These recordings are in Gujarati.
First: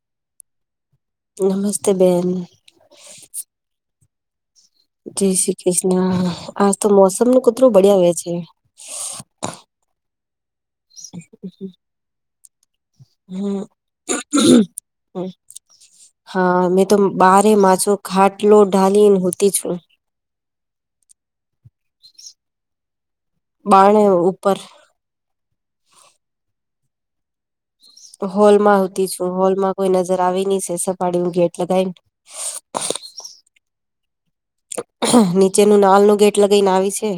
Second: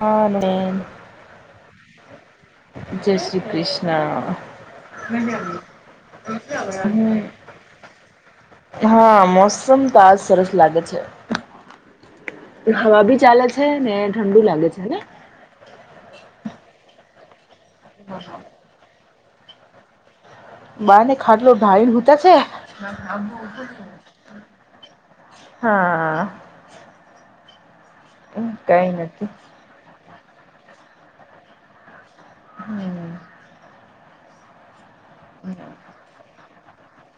હ ન. નમસ્તે બેન. જય શ્રી કૃષ્ણ. જય હમ શ્રી કૃષ્ણ, આજ તો મોસમ ને કતરૂ બળયા વે છે. હા મોસમ ત આજ સરસ લાગે છે, હવા ભી ચાલે હમ છે ને ઠંડુ લાગે છેને? હા મેં તો બારે માછો ઘાટલો ડાળીને હુંતી છું. બાર ને ખાટલો ઢાાયણતા છે. બારણે ઉપર હા. હોલમાં કઈ આવતી નથી છું, હોલ માં કોઈ નજર આવી નઈ છે સપાડી નું ગેટ લગાવીને. હમ્મ. નીચેનું નાલ નું ગેટ લગાવને આવી છે,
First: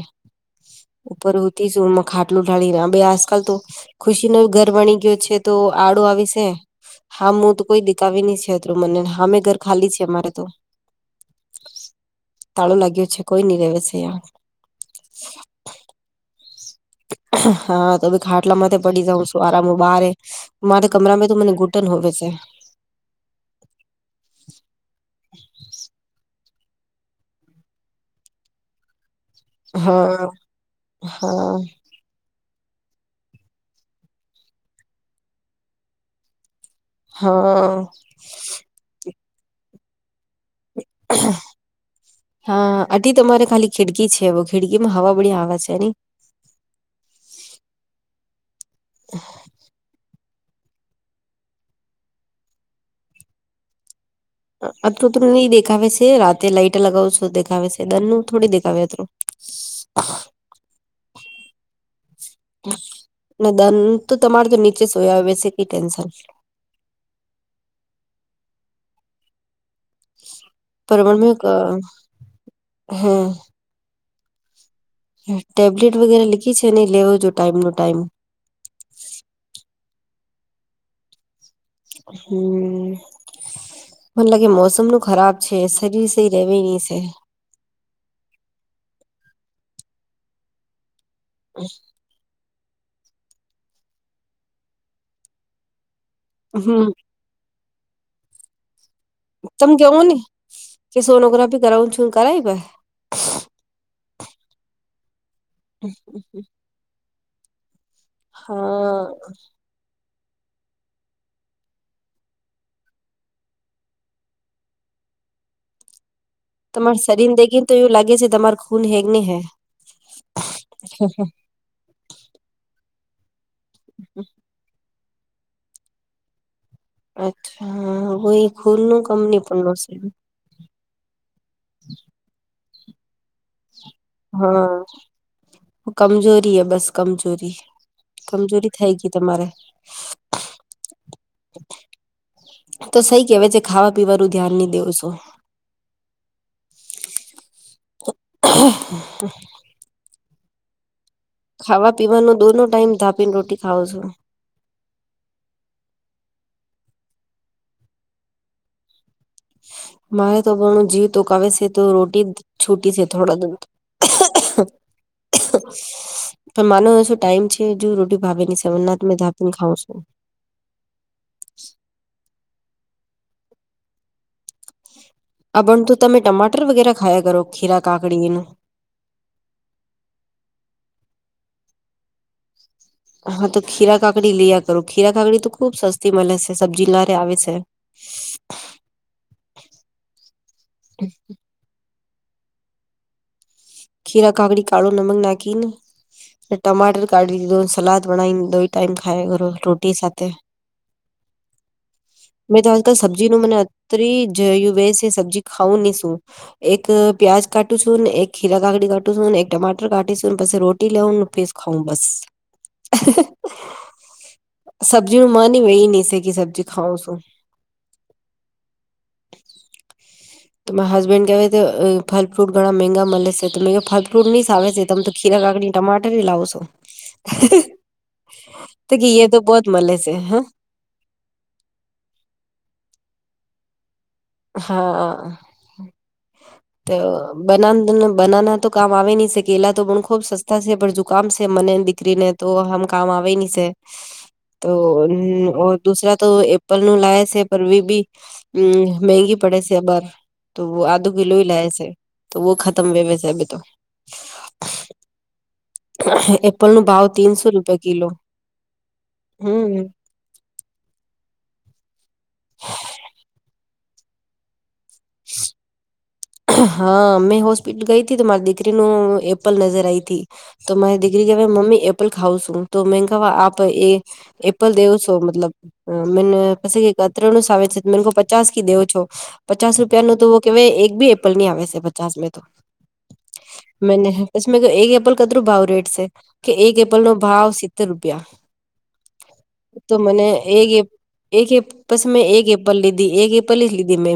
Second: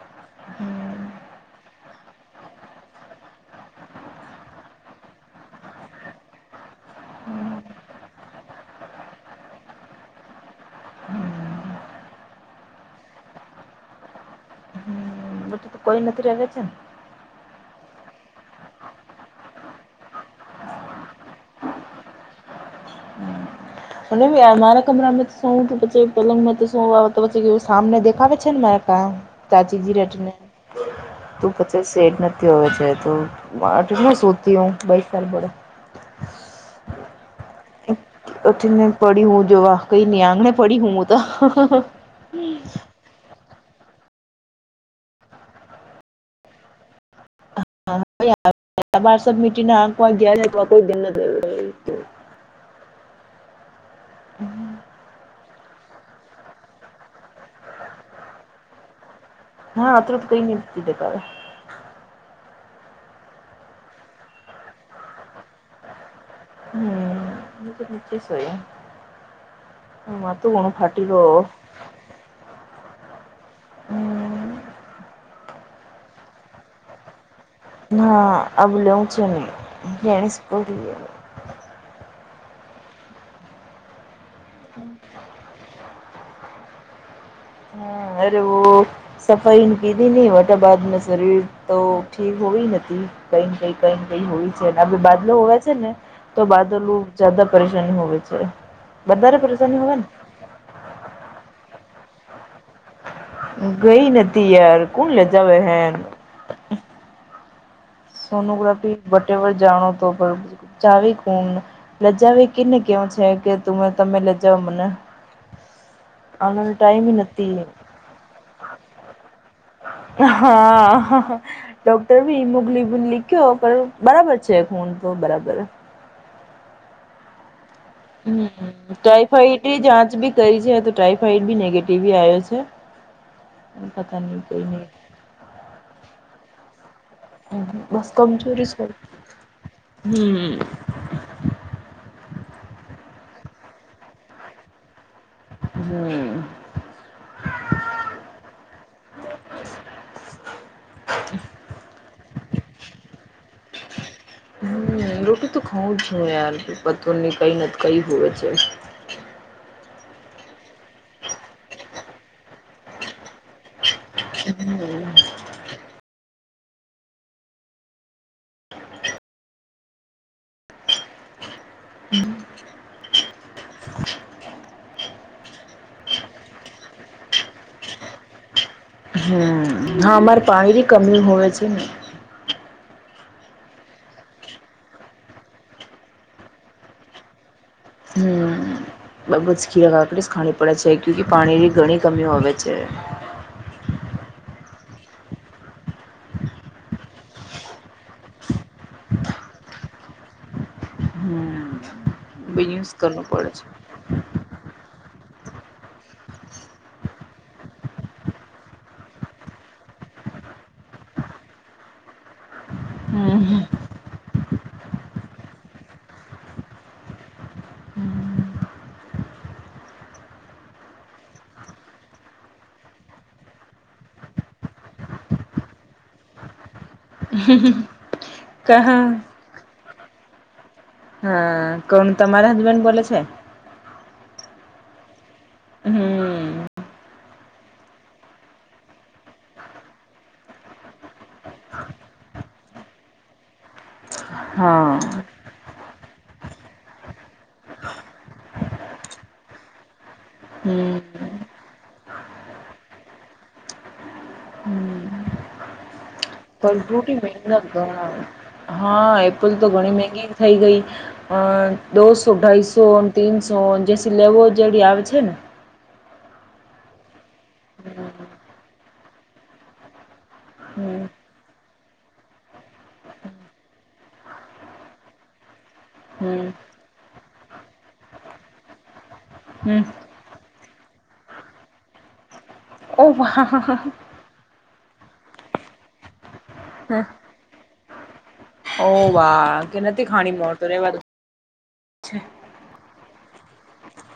ઉપર ઉતીશું માં ખાટ આટલું ઢળીને બે આજકાલ તો ખુશી નો ઘર બણી ગયો છે તો આડો આવીશે હા હું તો કોઈ દીકાવી નહી છે, અત્રું મનને હા મેં ઘર ખાલી છે અમારે તો. હમ. તાળું લાગ્યું છે, કોઈ નઈ રહે સે ઇયા. બધું તો કોઈ નથી રહે છે હા તો ખાટલા પડી જઉં છું આરામ બારે. મારે કમરામાં તો મને ઘૂંટન હોવે છે. મ મારા કમરામાં શું હતું પછી પલંગ માં શું આવે તો પછી સામને દેખાવે છે ને મારે ક. તાચીજી હા રટને તું હા પચસ. સેટ નથી હોવે છે તો આટલુ સુધતી હ બઇ સા લ ભડે. હા. પછી પડી હું જોવા કઈ ની આંગણે પડી હું ત. હા આટી તમારે ખાલી ખિડકી છે ખીડકી માં હવા બળી આવે છે. મીટી આ કોઈ ગે કોઈ દિન નથી. એ તો. અત્રું તો નહી દેખાવે છે રાતે લાઈટ લગાવું છું દેખાવે છે દન નું થોડી દેખાવે અત્રું. હા અત્રુ ત કઈ નિની દેખાવ. દન તો તમારે તો નીચે સોયા આવે વસે કઈ ટેન્શન. હમ નીચે શ હોય, હ માંતું ધણું ફાટી રહ. હા. હા. હમ ટેબલેટ વગેરે લીખી છે ને લેવો જો ટાઈમ નો. ટાઈમ હા આબું લેવું છે નહી લેણીસ પડી. હમ મને લાગે મોસમ નું ખરાબ છે. કે સરીર સઇ રેવીની છે. હા અરે વો સફાઈ કીધી નને વટા બાદમાં શરીર તો. ઠીક હોવી નથી કઈને કઈ કઈ કઈ હોવી છે એના બાદલો હોવે છે ને. તો હમ બાદલુ જાદા પરેશાની હોવે છે. વધારે તમ પરેશાની હોવે કેવો ને કે સોનોગ્રાફી કરાવું છું કરાવી પઈ. ગઈ નથી યાર કોણ લેજાવ હે. સોનુગ્રાફી હા ભટેવર જાણો તો પણ જાવે કુણ. લજાવ કેને કેવ છે કે ત તમે લેજાઓ મને. આવાનો તમાર ટાઈમ ઈ શરીર ને નથી દેખીને તો એવું લાગે છે તમારે ખૂન હેગ ને હૈ. હા હ. ડોક્ટર બી હિમોગલીન લીખયો કયો પણ બરાબર છે ખૂન તો બરાબર. અચ્છા. વોઈ હમ ખૂન નું કમ ની પડનું ટાઈફાઈડ છે જાચ બી. કરી જ તો ટાઈફોઇડ બી નેગેટિવ આવ્યો છે. એ પતા ન કોઈ નહી. હા કમજોરી એ બસ કમજોરી બસ કમજોરી છે થઈ ગઈ તમારે. હમ. તો સઈ કેવાય છે ખાવા પીવાનું ધ્યાન નહી દેવ છો. હમ. તો. [inaudible] ખાવા પીવાનો દોનો ટાઈમ ધાપીને રોટી ખાવ છો. હમ રોટી તો ખઉું જ નઈ યાર પતર ની કઈ કઈ હોય છે. મારે તો બણ જીવ તોકાવે છે તો રોટી છૂટી છે થોડા દ. હ. પણ માનો શું ટાઈમ છે જો રોટી ભાવે સવરનાથ મે ધાપેને ખાવઉ છું. હમ. આ બણ તું તમે ટમાટર વગેરે ખાયા કરો ખીરા કાકડીનું. હમ હા અમાર પાણી કમી હોય છે ને. હા તો ખીરા કાકડી લયા કરો ખીરા કાકડી તો ખુબ સસ્તી મળે છે સબ્જી લારે આવે છે. હમ જ બરબ ખીરા કાકડી જ ખાણી પડે છે ક્યુ કે પાણીની ગણી. કમી હોવે છે. ખીરા કાકડી કાઢો નમક નેનાખી ને. ટમાટર કાઢી દીધો સલાદ બનાવીને દો ટાઈમ ખાયકરો રોટી સાથે. હમ. મે તો આજ કલ સબજી ન મને. ત્રી જયુ વ સબ્જી ખાવું નહી શું એક પ્યાજ કાટું છું ને એક. ખીરા કાકડી કાું એક ટમાટર કાીશું પછ રોટી લઉ ફ ખાઉ બસ. હમ. સબ્જી નું માની વે એ નહી સે કે સબ્જી ખાવ શું. તો મારા હસબેન્ડ કહેવાય કે ફલ ફ્રૂટ ઘણાં મેગા મળે છે તો ફલ ફ્રૂટ નહીં સાવે છે. તમ તો ખીરા કાકડી ટમાટર લાવો છો ક તો હા ઘી એ તો બોધ. મળલે છે હ. હા કોણ તમારે હસબેન્ડ બોલે છે. હા. હમ બના બનાના તો કામ આવે નહી છે કેલા તો પણ ખુબ સસ્તા છે પણ જુકામ છે મને. બકરી ને તો હમ કામ આવે નની છે. તો હા. દુસરા તો એપલ ન લાયા છે પરવીબી હમ. મંંગી પડે છે અબાર તો હમ. આધું કિલો હ લાયા છે તો વ ખતમ હ વયસે અભી ત. હા એ. પણૂટી ઘ હા એપલ તો હમ ઘણી મંંગી. થઈ ગઈ દોસો અઢાઈસો તીનસો જેસી લેવો જેરી આવે. પૂ છે ને. હા મેં હોસ્પિટલ ગઈ હતી તો મારી દીકરીનું એપલ નજર આઈ હતી. તો મારી હમ દીકરી કે મમ્મી એપલ ખાવં છું તો મે કવા આપ એ. એપ્રલ દવસો મતલબ. મે હમ પછી અત્ર નું સા આવે છે મન કો પચાસ કી દેવ છો. પચાસ હમ રૂપિયા નું તો કેવાય એક બી એપલ ની આવે છે પચાસ મે તો ઓ વાહ. મેને. દમે કહ એક એપલ કદરું ભાવ રેટ છે કે એક એપલ નો ભાવ સિત્તેર રૂપિયા. ઓહ વાહ કે તો નથી મને ખાણી મળતો એક રવા. એક પસ મેં એક એપલ લીધી એક એ પલી લીધી મે.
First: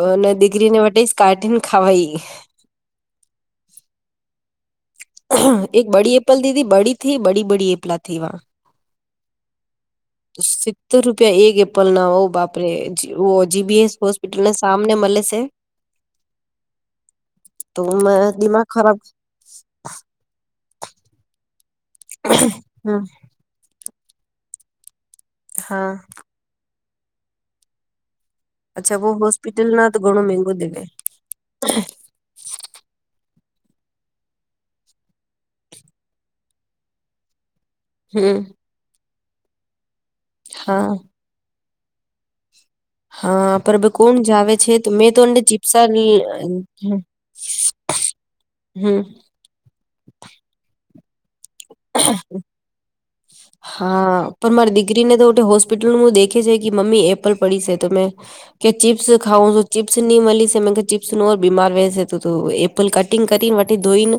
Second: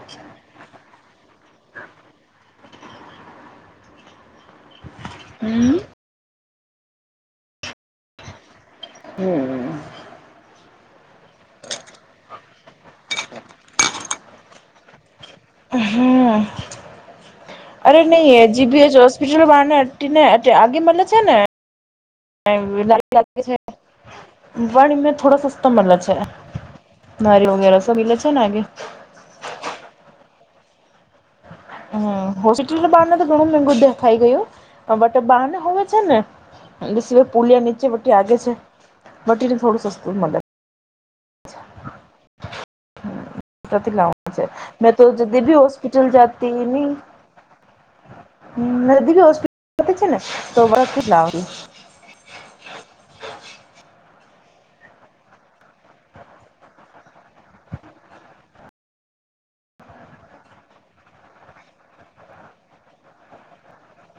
અને દીકરીને વ કાર્ટીન ખાવાઈ. હમ. એક બડી એપલ દીદી બડી થી બડી બડી એપલાથી વા. હમ સિત્તેર રૂપિયા એક એપલ ના હોઉ બાપરે જીબીએસ હોસ્પિટલને સામને મળે છે. હમ તો અરે નહી હજી દિમાગ બી ખરાબ જ. પટ બનેને આગે મળે છે ને. હમ પણમે થોડો સસ્તો હા મતલબ છે. નારી વગેરે સ ઈલેે છે ને આગે. અચ્છા બહ હોસ્પિટલ ના તો ઘણો મંગો દેવા. હોસ્પિટલ બાર ના તો ઘણું મઘું દેખાઈ ગયું બટ બાર હોવે છે ને. એ સિવાય પુલિયા નીચે બટ્ટી આગે હમ છે બટટી ને થોડું સસ્તુ મલે. હા. હા પરબ ત્યાંથી કોણ જ લાવવાનું આવે છે તો મેં તો એને જદી બી ચીપ્સા. [inaudible] હોસ્પિટલ જાતી હમ નદી બી હોસ્પિટલતી છે ને તો જ લાવ. હા. હા પણ મારી દીકરીને તો હોસ્પિટલ હ દેખે છે કે મમ્મ એપલ પડી છે તો મેં. કે ચિપ્સ ખાઓ તો ચિપ્સ નની મળલીસે મે ચિપ્સ બીમાર વસે. કટિંગ કરી વ ધોઈને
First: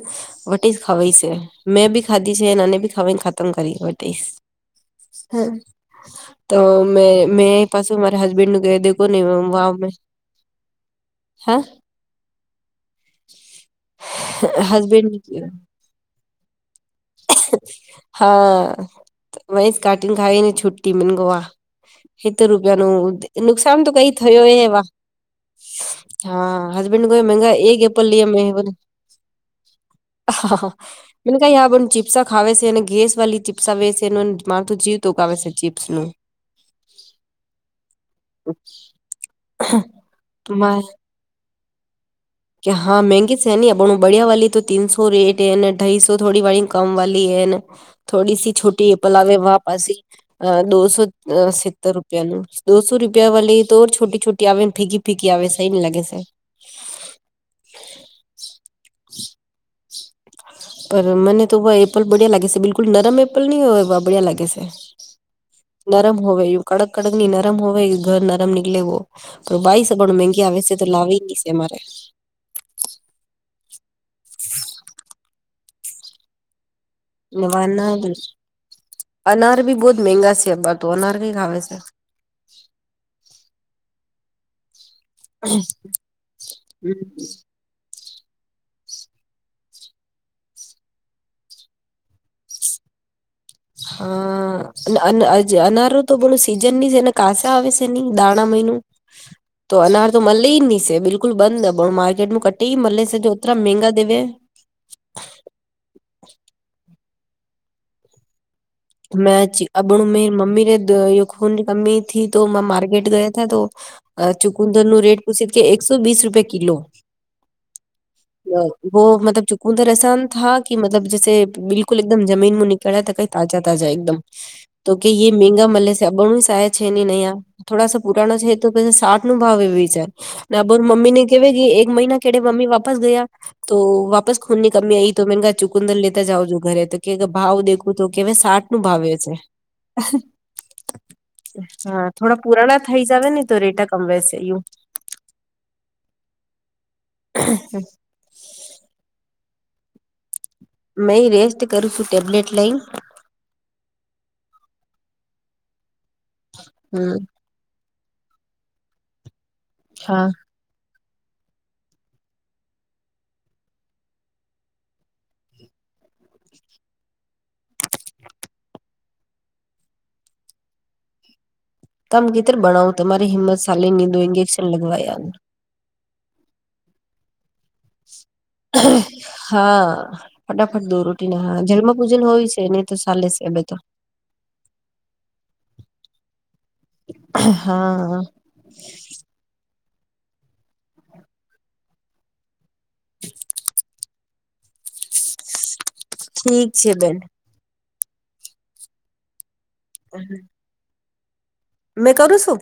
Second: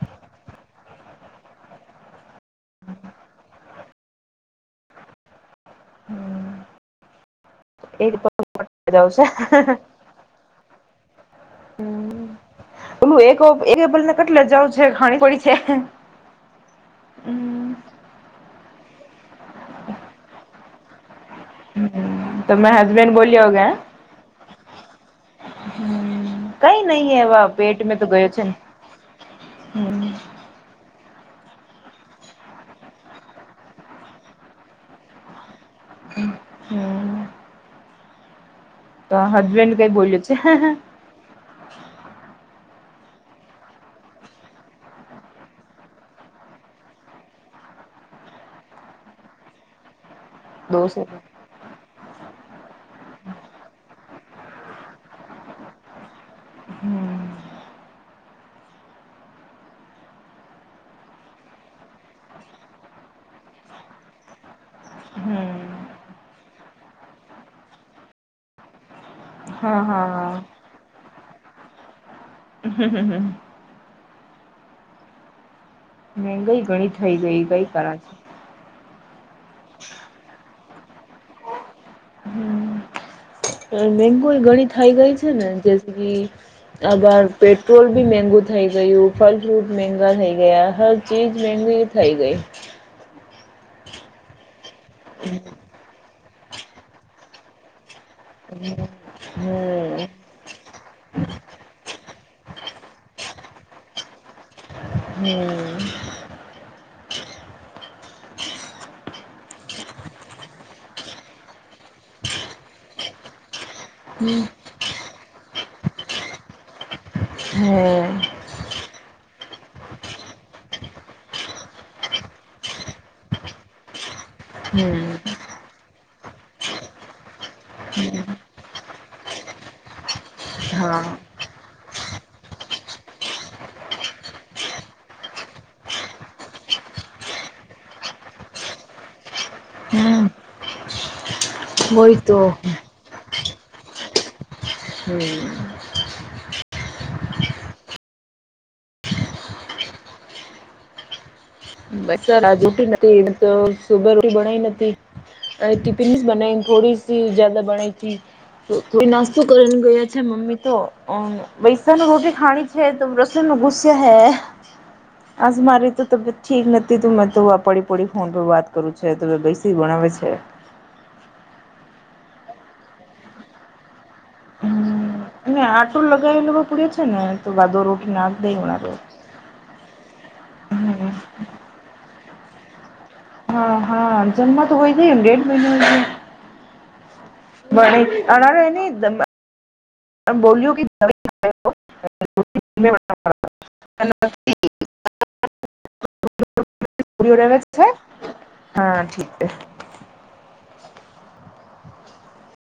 વ ખવાય છે મે બી. ખાધી છે અનેને બી ખાવાને ખતમ કરી હો. હમ તો મે મે. પાછું એક મારા હસબન્ડ નું કહી દે કો ને. હા હમ. ઓલું એકને કેટલે જાવું છે હસબેન્ડ ખાણી પડી છે. હા વહી કાર્ટન ખાઈ ને છુી મને ગોવા. સિતતેર તમે રૂપિયા હસબેન્ડ ન બોલ્યા હોગા નુકસાન તો કઈ થયું એ એવા. હા કઈ હસબેન્ડ નહી કોઈ મંગા એક એપલ લ મે. હમ. હા મને કઈ હ આણ ચીપ્સા ખાવ છે અને ગેસ વાળલી ચીપ્સા વે છે એ માર તો જીવ તોગાવે છે જીપ. હ. તો હસબેન્ડને કઈ બોલિયુ છે. [inaudible] કે હા મંગી છે અ બણ બિયા વાળી તો તીનસો રેટને અઢાઈસો થોડી વાળી. કમ વાી એને થોડી સી છોટી પલાવે વાપસી. અ દોષ દોસો હતો. અ અસી. સત્ત રૂપિયાનું દોસો રૂપિયા વાલી તોર છોટી છોટી આવેવે ફીકી ફીકી આવેવે સહી ન લાગે છે. હમ્મ. પર મને તો વા એપલ બડિયા લાગે છે બિલકુલ નરમ એપલ નહી હોય વા બડ્યા લાગે સા. હમ્મ. નરમ હોવે યું કડક કડક ન નરમ હોવે કે ઘર નરમ નિકલે વો. હા બાઇસ અબાણું હા મેંગી આવે છે તો લાવી નહી છે અમારે. હ હ હ. મંંગાઈ ગણી વા આ અનાર બી બોહત મેંગા છે તો અનાર કઈ ખાવ છે. મેગુ ઘણી થાય ગઈ છે ને જે આગાર પેટ. ગોલ્ડ બી મેંગું થઈ ગયું. ફલ ફ્રૂટ મેંગા થઈ ગયા હર ચીજ મેંઘી થઈ ગઈ. હા અને અન અનારો તો બોલું સીઝન ની છે ને કાસા આવે છે. ન દાણા મહિનું તો હમ અનાર તો મલે ની છે બિલકુલ. બિલકુલ બંધ અબાણું માર્કેટ નું કટે મળલે છે અતરા મેંગા દેવે. હમ્મ. મેં અબણું મે મમ્મી ને ખૂનની કમી થી તો માર્કેટ ગયા હતા તો. અ ચુકુંદર નું રેટ પૂછી કે એકસો વીસ રૂપિયા કિલો. હમ્મ. વ મતલબ ચુકુંધર અ સાન થા કે મતલબ જસે બિલકુલ એકદમ જમીનમાં નિકળ્યા ત કઈ તાજા. તાજા એકદમ તો કે હમ મેંગા મલે છે અબાણું સ આયા છે નયા. થોડાસા પુરાણ છે તો પછી સાઠ નો ભાવ એ વિચાર. ને અબાણું હા મમ્મી ને કેવે કે એક મહિના કેડે મમ્મી વાપસ ગયા. તો વાપસ ખૂન ની કમી આઈ તો મે કહા ચુકુંદર લેતા જાઓ છો ઘરે તો કે ભાવ દેખું તો કેવે સાઠ. ભાવ છે હમ હા વોહી તો થોડા પુરાણા. થઈ જાવ નહી તો રેટા કમવેશે યુ. હમ્મ. [inaudible] મઈ રેસ્ટ. કરું છું બેચો રે ટેબ્લેટ આજ લઈ છુટ્ટી નથી ન. તો સુભ રોટી બણાય નથી અને ટિફિન્સ બનાવી થોડી હમ સી જદા બણાય હતી. તો થોઈ નાસ્તો કરી ને ગયા હા છે મમ્મી. તો વૈસા ન રોટી ખણી છે તો રસોઈ ગુસ્યા હૈ. આજ મારી તો તબિયત ઠીક નથી. તું મેં તો આ પડી પડી ફોન પર વાત કરું છે તો બેૈસા વણાવે છે. તમે ગીતર બણાવો તમારી હિંમત સાાલી ની દો ઇન્જેક્શન લગવાયા. ને આટો લગાવી લેવા પડે છે ને તો વાદો રો હા ફટાફટ દો હમ રોટી ના હા જન્મ પૂજન હોય છે ને. તો સાલે. હા હા જન્મા તો હોય જ એને દેઢ મહિના. મને હા અનોરે હેં ની. બોલ્યું કે. [unintelligible] [inaudible] ઠીક છે બેન. ઠીક હા ઠીક છે. [inaudible] મેં કરું છું.